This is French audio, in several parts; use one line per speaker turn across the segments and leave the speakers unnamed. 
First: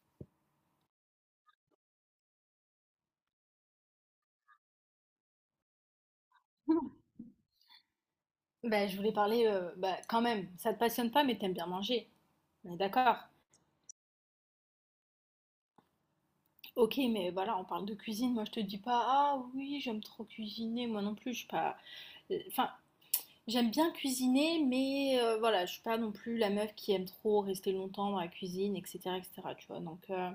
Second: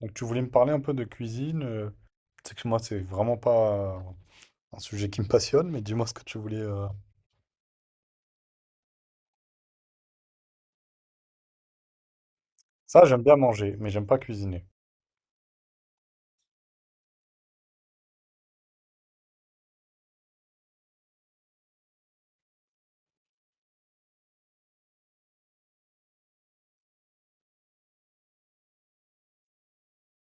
Donc tu voulais me parler un peu de cuisine. Tu que moi, c'est vraiment pas un sujet qui me passionne, mais dis-moi ce que tu voulais.
Bah, je voulais parler, bah, quand même, ça te passionne pas, mais t'aimes bien manger. On est
Ça,
d'accord.
j'aime bien manger, mais j'aime pas cuisiner.
Ok, mais voilà, on parle de cuisine. Moi, je te dis pas, ah oui, j'aime trop cuisiner. Moi non plus, je suis pas. Enfin, j'aime bien cuisiner, mais voilà, je suis pas non plus la meuf qui aime trop rester longtemps dans la cuisine, etc., etc. Tu vois. Donc,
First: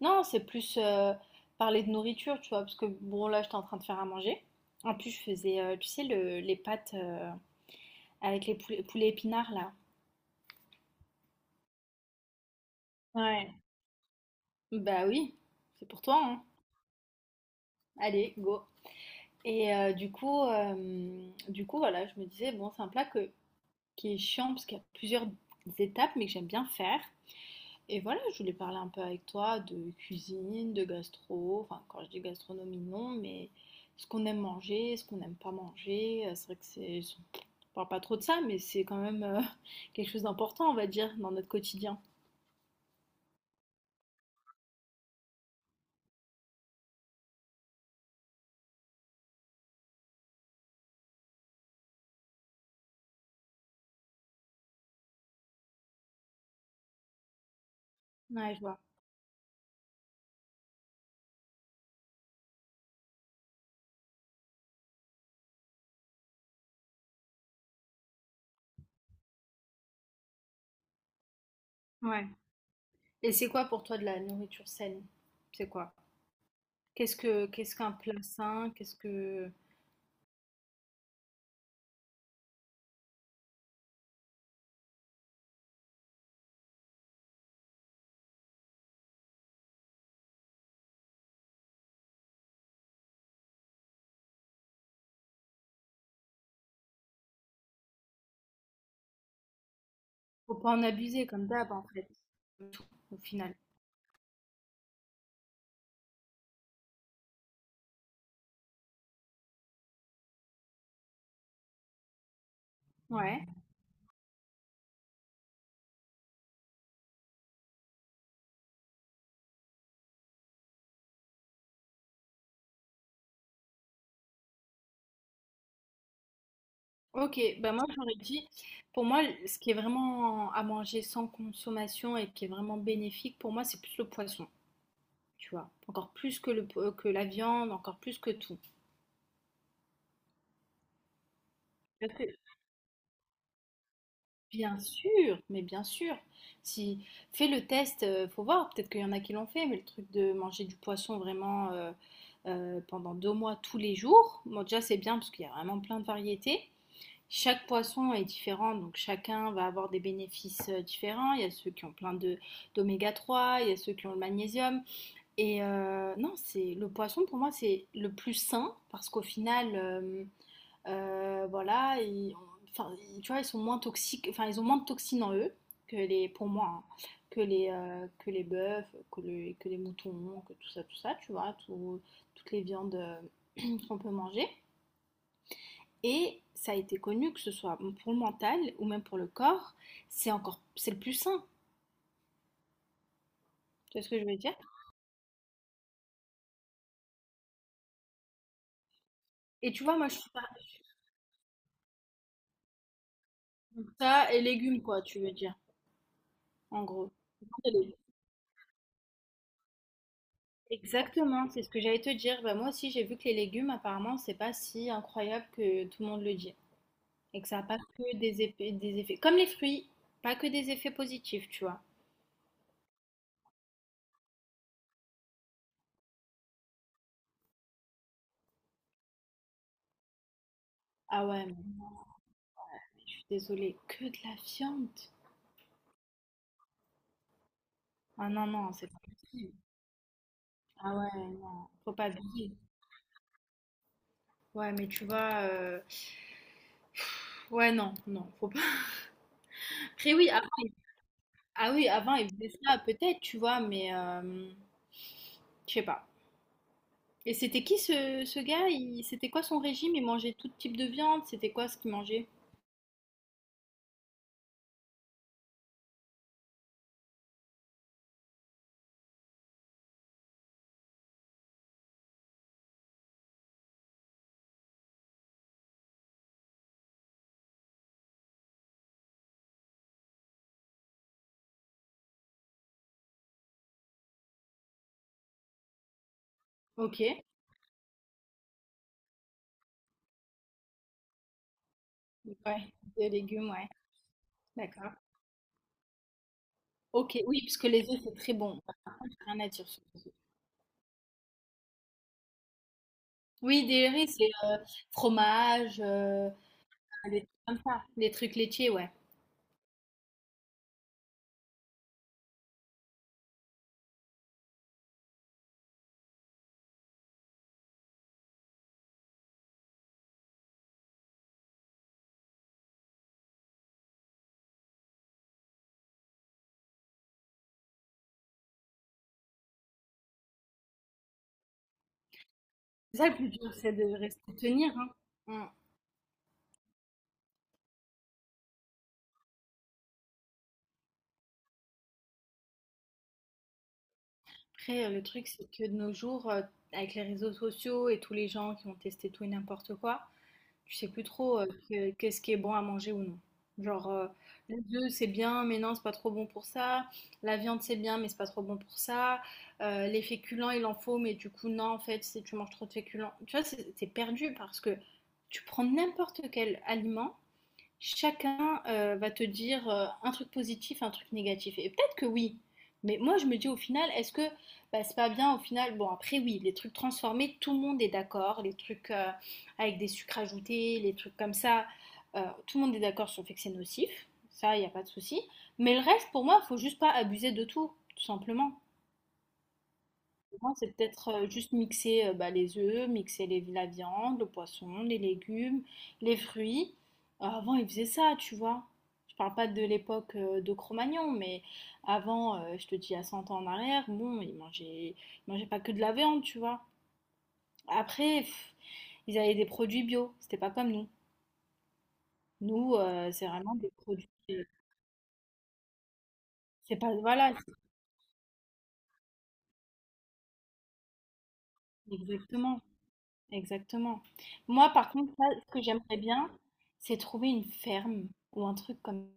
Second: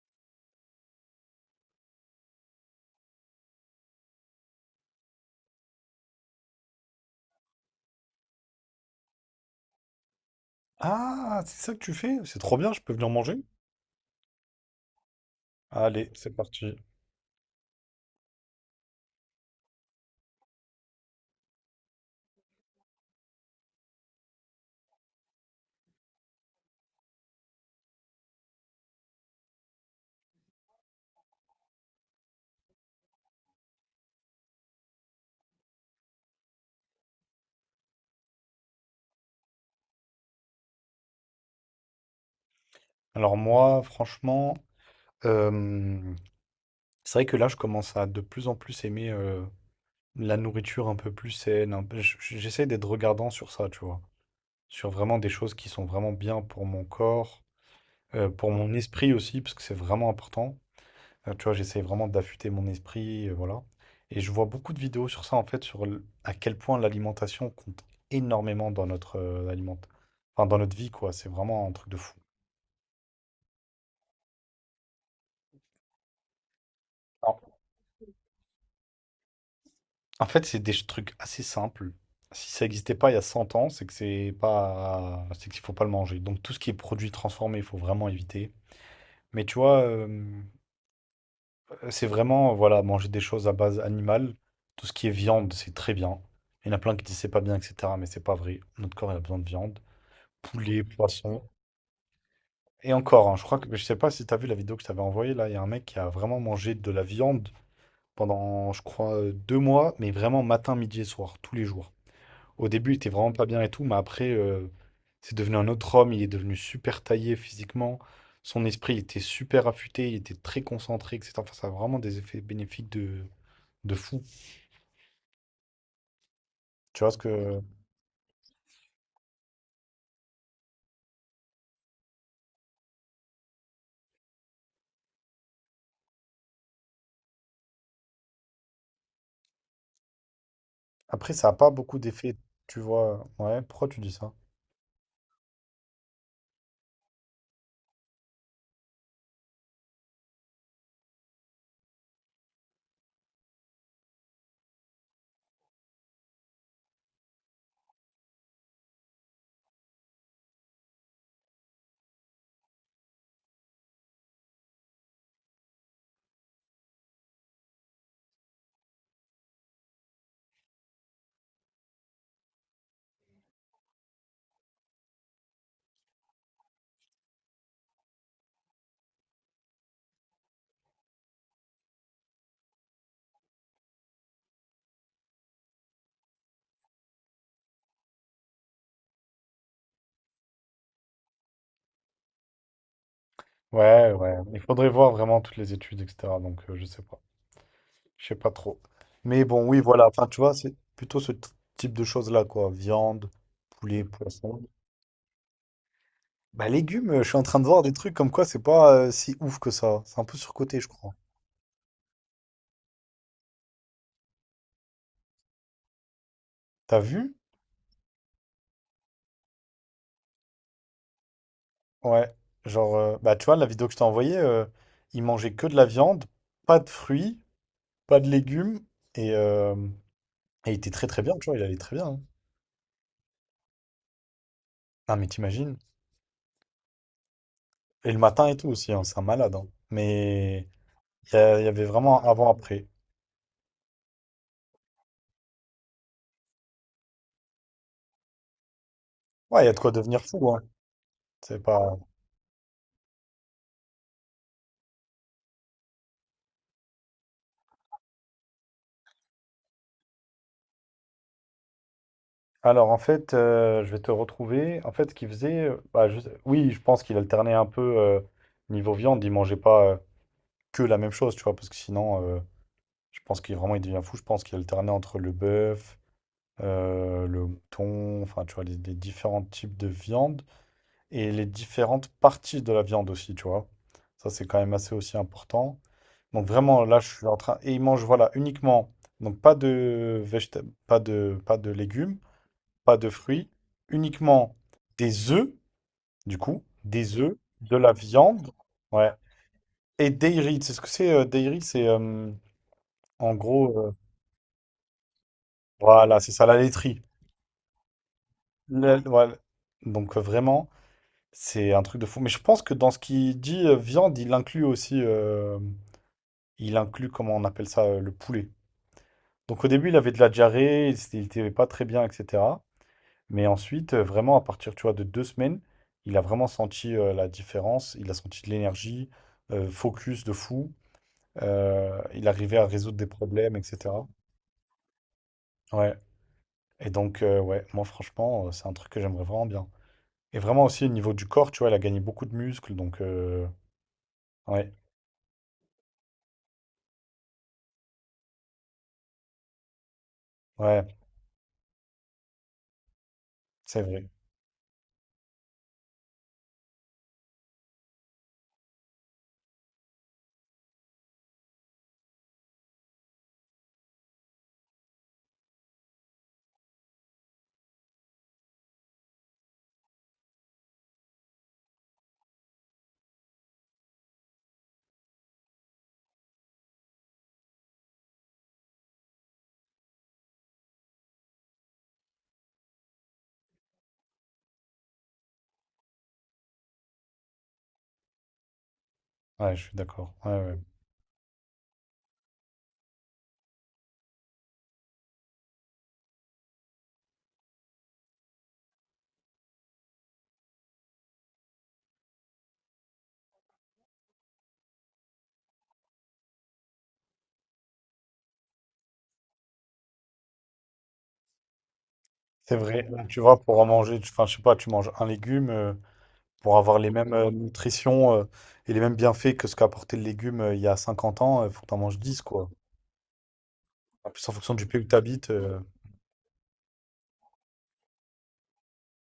non, c'est plus parler de nourriture, tu vois, parce que bon, là, j'étais en train de faire à manger. En plus, je faisais, tu sais, les pâtes avec les poulets, poulets épinards là.
Ah, c'est ça que tu fais? C'est trop bien, je peux venir manger?
Ouais. Bah oui, c'est pour
Allez,
toi,
c'est
hein.
parti.
Allez, go. Et du coup, voilà, je me disais, bon, c'est un plat qui est chiant parce qu'il y a plusieurs étapes, mais que j'aime bien faire. Et voilà, je voulais parler un peu avec toi de cuisine, de gastro. Enfin, quand je dis gastronomie, non, mais ce qu'on aime manger, ce qu'on n'aime pas manger. C'est vrai que on parle pas trop de ça, mais c'est quand même quelque chose d'important, on va dire, dans notre quotidien.
Alors moi, franchement, euh, c'est vrai que là, je commence à de plus en plus aimer la nourriture un peu plus saine. Un peu- j- j- J'essaie d'être regardant sur ça, tu vois. Sur vraiment des choses qui sont vraiment bien pour mon corps, pour
Ouais, je
mon
vois.
esprit aussi, parce que c'est vraiment important. Tu vois, j'essaie vraiment d'affûter mon esprit, voilà. Et je vois beaucoup de vidéos sur ça, en fait, à quel point l'alimentation compte énormément dans notre enfin, dans notre vie, quoi. C'est vraiment un truc de fou.
Ouais. Et c'est quoi pour toi de la nourriture saine? C'est quoi? Qu'est-ce
Alors,
que qu'est-ce qu'un plat sain? Qu'est-ce que
en fait, c'est des trucs assez simples. Si ça n'existait pas il y a 100 ans, c'est qu'il faut pas le manger. Donc tout ce qui est produit transformé, il faut vraiment éviter. Mais tu vois, c'est vraiment, voilà, manger des choses à base animale. Tout ce qui est viande, c'est très bien. Il y en a plein qui disent c'est pas bien, etc. Mais c'est pas vrai. Notre corps, il a besoin de viande.
faut pas en
Poulet,
abuser
poisson.
comme d'hab en fait. Tout
Et
au
encore, hein, je
final.
crois que je sais pas si tu as vu la vidéo que je t'avais envoyée là. Il y a un mec qui a vraiment mangé de la viande pendant, je crois, 2 mois, mais vraiment matin, midi et soir, tous les jours. Au début, il était vraiment pas
Ouais.
bien et tout, mais après, c'est devenu un autre homme. Il est devenu super taillé physiquement. Son esprit il était super affûté, il était très concentré, etc. Enfin, ça a vraiment des effets bénéfiques de fou. Tu vois ce
OK,
que.
bah moi j'aurais dit pour moi ce qui est vraiment à manger sans consommation et qui est vraiment bénéfique pour moi c'est plus le poisson, tu vois. Encore plus que le que la viande, encore plus que tout.
Après, ça a pas beaucoup d'effets, tu vois. Ouais, pourquoi tu dis ça?
Bien sûr, mais bien sûr. Si fais le test, faut voir. Peut-être qu'il y en a qui l'ont fait, mais le truc de manger du poisson vraiment pendant 2 mois tous les jours, bon, déjà c'est bien parce qu'il y a vraiment plein de variétés. Chaque poisson est différent, donc chacun va avoir des bénéfices différents. Il y a ceux qui ont plein de d'oméga 3, il y a ceux qui ont le magnésium. Et non, c'est le poisson pour moi c'est le plus sain parce qu'au final voilà, et enfin, tu vois, ils sont moins toxiques, enfin, ils ont moins de toxines en eux que les, pour moi, hein, que les bœufs, que les moutons, que tout ça, tu vois, toutes les viandes qu'on peut manger. Et ça a été connu que ce soit pour le mental ou même pour le corps, c'est encore, c'est le plus sain. Tu vois ce
Ouais,
que je
ouais.
veux dire?
Il faudrait voir vraiment toutes les études, etc. Donc, je sais pas. Je sais pas trop. Mais bon,
Et
oui,
tu vois,
voilà.
moi, je
Enfin,
suis
tu
pas
vois, c'est plutôt ce type de choses-là, quoi. Viande, poulet,
ça et
poisson.
légumes, quoi, tu veux dire,
Bah,
en
légumes,
gros.
je suis en train de voir des trucs comme quoi c'est pas si ouf que ça. C'est un peu surcoté, je crois.
Exactement, c'est ce que j'allais te dire. Bah, moi aussi, j'ai vu que les légumes, apparemment, c'est pas si incroyable que tout le monde le dit.
T'as vu?
Et que ça n'a pas que des effets, des effets. Comme les fruits, pas que des effets positifs, tu vois.
Ouais. Genre, bah, tu vois, la vidéo que je t'ai envoyée, il mangeait que de la viande, pas de fruits, pas de légumes. Et, euh, et il était très très
Ah
bien,
ouais,
tu
mais
vois, il allait très bien, hein.
je suis désolée, que de la viande.
Ah, mais t'imagines? Et le
Ah non,
matin et tout
non, c'est
aussi,
pas
hein, c'est un malade,
possible.
hein. Mais
Ah ouais,
il y
non,
avait
faut pas
vraiment un
oublier.
avant-après.
Ouais, mais tu vois, ouais, non, non, faut pas.
Ouais, il y a de quoi
Après,
devenir
oui, avant,
fou, hein. C'est
ah oui,
pas.
avant, il faisait ça, peut-être, tu vois, mais je sais pas. Et c'était qui ce, ce gars? C'était quoi son régime? Il mangeait tout type de viande? C'était quoi ce qu'il mangeait?
Alors en fait, je vais te retrouver. En fait, ce qu'il faisait, bah, je sais oui, je pense qu'il alternait un peu, niveau viande. Il mangeait pas, que la même chose, tu vois? Parce que sinon, je pense qu'il vraiment il devient fou. Je pense qu'il alternait entre le bœuf, le mouton, enfin, tu vois? Les différents types de viande et les différentes parties de la viande aussi, tu vois? Ça, c'est quand même assez aussi important. Donc vraiment, là, je
OK.
suis en train et il mange, voilà, uniquement donc pas de légumes
Ouais,
pas de
des légumes,
fruits,
ouais,
uniquement
d'accord.
des œufs, du coup, des
OK,
œufs,
oui, parce que
de
les
la
œufs, c'est très
viande,
bon, parce
ouais.
qu'il rien à dire sur les
Et
œufs.
dairy, tu sais ce que c'est dairy? C'est en
Oui,
gros,
des riz, c'est fromage,
voilà, c'est ça, la laiterie.
des trucs comme ça, des trucs laitiers, ouais.
Voilà. Donc vraiment, c'est un truc de fou. Mais je pense que dans ce qu'il dit viande, il inclut aussi, comment on appelle ça, le poulet. Donc au début, il avait de la diarrhée, il était pas très bien, etc. Mais ensuite, vraiment, à partir, tu vois, de 2 semaines, il a vraiment senti la différence. Il a senti de l'énergie, focus de fou. Il arrivait à résoudre
C'est
des
ça le plus dur,
problèmes,
c'est de
etc.
rester tenir, hein. Mm.
Ouais. Et donc, moi, franchement, c'est un truc que j'aimerais vraiment bien. Et vraiment aussi, au niveau du corps, tu vois, il a gagné beaucoup de muscles. Donc, ouais,
Après, le truc, c'est que de nos jours, avec les réseaux sociaux et tous les gens qui ont testé tout et n'importe quoi, tu
ouais,
sais plus trop qu'est-ce qui est bon à manger ou non.
c'est
Genre,
vrai.
les œufs, c'est bien, mais non, c'est pas trop bon pour ça. La viande, c'est bien, mais c'est pas trop bon pour ça. Les féculents, il en faut, mais du coup, non, en fait, si tu manges trop de féculents. Tu vois, c'est perdu parce que tu prends n'importe quel aliment chacun va te dire un truc positif, un truc négatif. Et peut-être que oui, mais moi je me dis au final, est-ce que bah, c'est pas bien au final. Bon, après oui, les trucs transformés, tout le monde est d'accord, les trucs avec des sucres ajoutés, les trucs comme ça, euh, tout le monde est d'accord sur le fait que c'est nocif, ça, il n'y a pas de souci. Mais le reste, pour moi, il faut juste pas abuser de tout, tout simplement.
Ouais, je suis d'accord. Ouais,
Moi,
ouais.
c'est peut-être juste mixer bah, les œufs, mixer la viande, le poisson, les légumes, les fruits. Avant, ils faisaient ça, tu vois. Je parle pas de l'époque de Cro-Magnon, mais avant, je te dis à 100 ans en arrière, bon, ils mangeaient pas que de la viande, tu vois. Après, pff, ils avaient des produits bio, c'était pas comme nous.
C'est
Nous,
vrai. Tu
c'est
vois,
vraiment
pour en
des
manger,
produits.
enfin, je sais pas, tu manges un légume. Pour
C'est
avoir les
pas,
mêmes
voilà, c'est-
nutritions et les mêmes bienfaits que ce qu'apportait le légume il y a 50 ans, il faut que tu en manges 10 quoi.
exactement. Exactement.
En plus, en fonction du
Moi,
pays où
par
tu
contre, là,
habites,
ce que j'aimerais bien, c'est trouver une ferme ou un truc comme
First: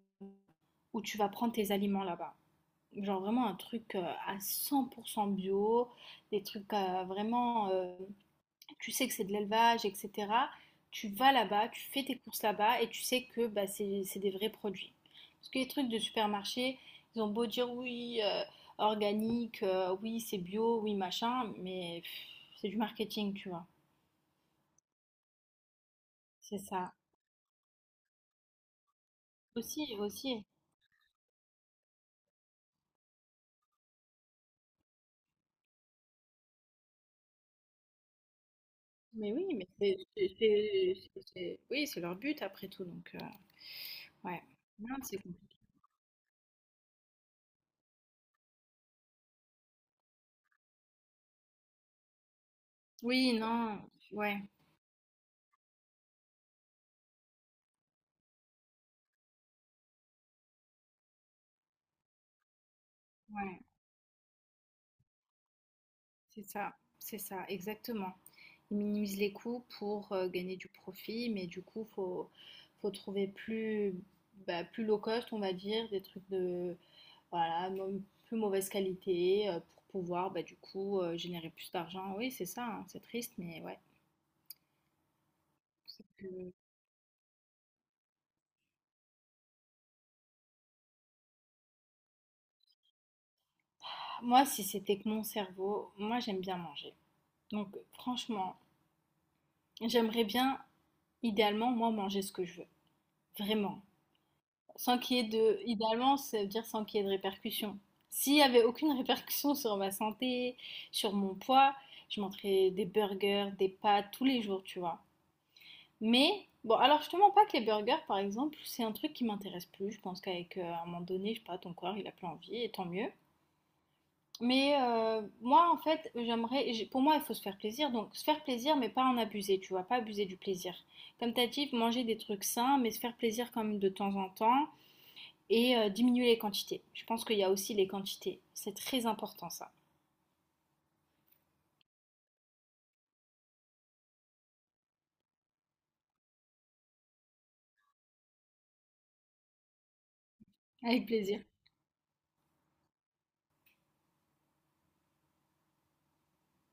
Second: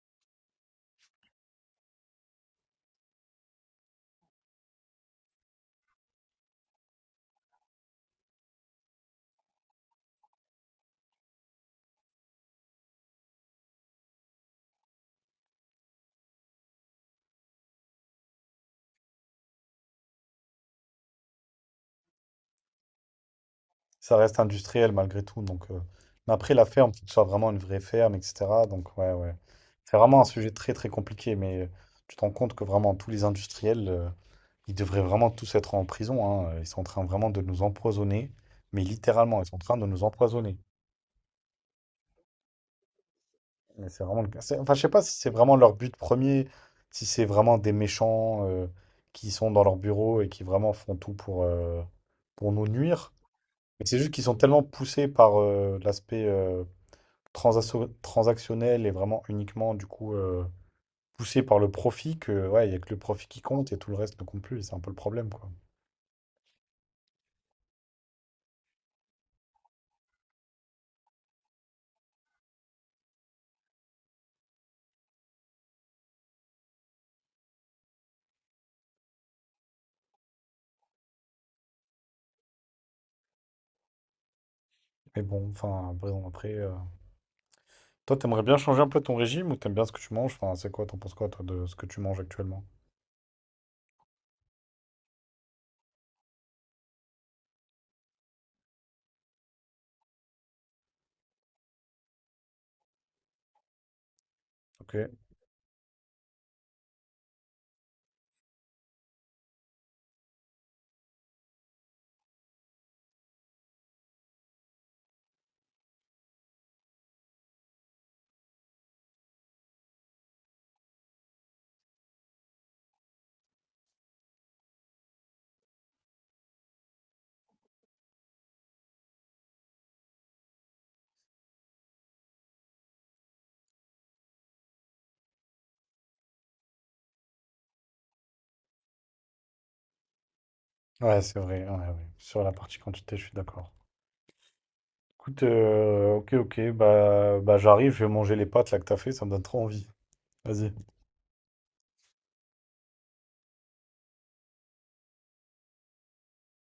où tu vas prendre tes aliments là-bas. Genre vraiment un truc à 100% bio, des trucs vraiment, tu sais que c'est de l'élevage, etc. Tu vas là-bas, tu fais tes courses là-bas et tu sais que bah, c'est des vrais produits. Parce que les trucs de supermarché, ils ont beau dire oui, organique, oui, c'est bio, oui, machin, mais pff, c'est du marketing, tu vois.
ça reste industriel malgré tout. Mais après,
C'est
la ferme,
ça.
il faut que ce soit vraiment une vraie ferme, etc. Donc, ouais, ouais.
Aussi,
C'est vraiment un
aussi.
sujet très, très compliqué, mais tu te rends compte que vraiment, tous les industriels, ils devraient vraiment tous être en prison, hein. Ils sont en train vraiment de nous empoisonner, mais
Mais
littéralement,
oui,
ils sont en
mais
train de nous empoisonner.
c'est oui, c'est leur but après tout donc
Mais c'est vraiment le cas.
ouais.
C'est- Enfin, je sais
Non,
pas si
c'est
c'est
compliqué.
vraiment leur but premier, si c'est vraiment des méchants qui sont dans leur bureau et qui vraiment font tout pour nous nuire.
Oui, non,
Mais c'est juste qu'ils sont
ouais,
tellement poussés par l'aspect transactionnel et vraiment uniquement, du coup, poussés par le profit que, ouais, il n'y a que le profit qui
ouais,
compte et tout le reste ne compte plus. C'est un peu le problème, quoi.
c'est ça, exactement. Ils minimisent les coûts pour, gagner du profit, mais du coup, faut trouver plus, bah, plus low cost, on va dire, des trucs de voilà, mo plus mauvaise qualité, pour pouvoir, bah, du coup, générer plus d'argent. Oui, c'est ça, hein, c'est triste mais ouais.
Mais bon, enfin, après, bon, après. Toi, t'aimerais bien changer un peu ton régime ou t'aimes bien ce que tu manges? Enfin, c'est quoi, t'en penses quoi, toi, de ce que tu manges actuellement?
Moi, si c'était que mon cerveau, moi j'aime bien manger. Donc franchement, j'aimerais bien, idéalement, moi manger ce que je veux. Vraiment.
Ok.
Sans qu'il y ait de... Idéalement, ça veut dire sans qu'il y ait de répercussions. S'il n'y avait aucune répercussion sur ma santé, sur mon poids, je mangerais des burgers, des pâtes tous les jours, tu vois. Mais, bon, alors je te mens pas que les burgers, par exemple, c'est un truc qui m'intéresse plus. Je pense qu'avec, à un moment donné, je sais pas, ton corps, il a plus envie, et tant mieux. Mais moi, en fait, pour moi, il faut se faire plaisir. Donc, se faire plaisir, mais pas en abuser, tu vois, pas abuser du plaisir. Comme t'as dit, manger des trucs sains, mais se faire plaisir quand même de temps en temps et diminuer les quantités. Je pense qu'il y a aussi les quantités. C'est très important, ça.
Ouais, c'est vrai, ouais, ouais. Sur la partie quantité, je suis d'accord. Écoute, ok, ok, bah j'arrive, je vais manger les pâtes là que t'as fait, ça me donne trop envie. Vas-y.
Avec plaisir.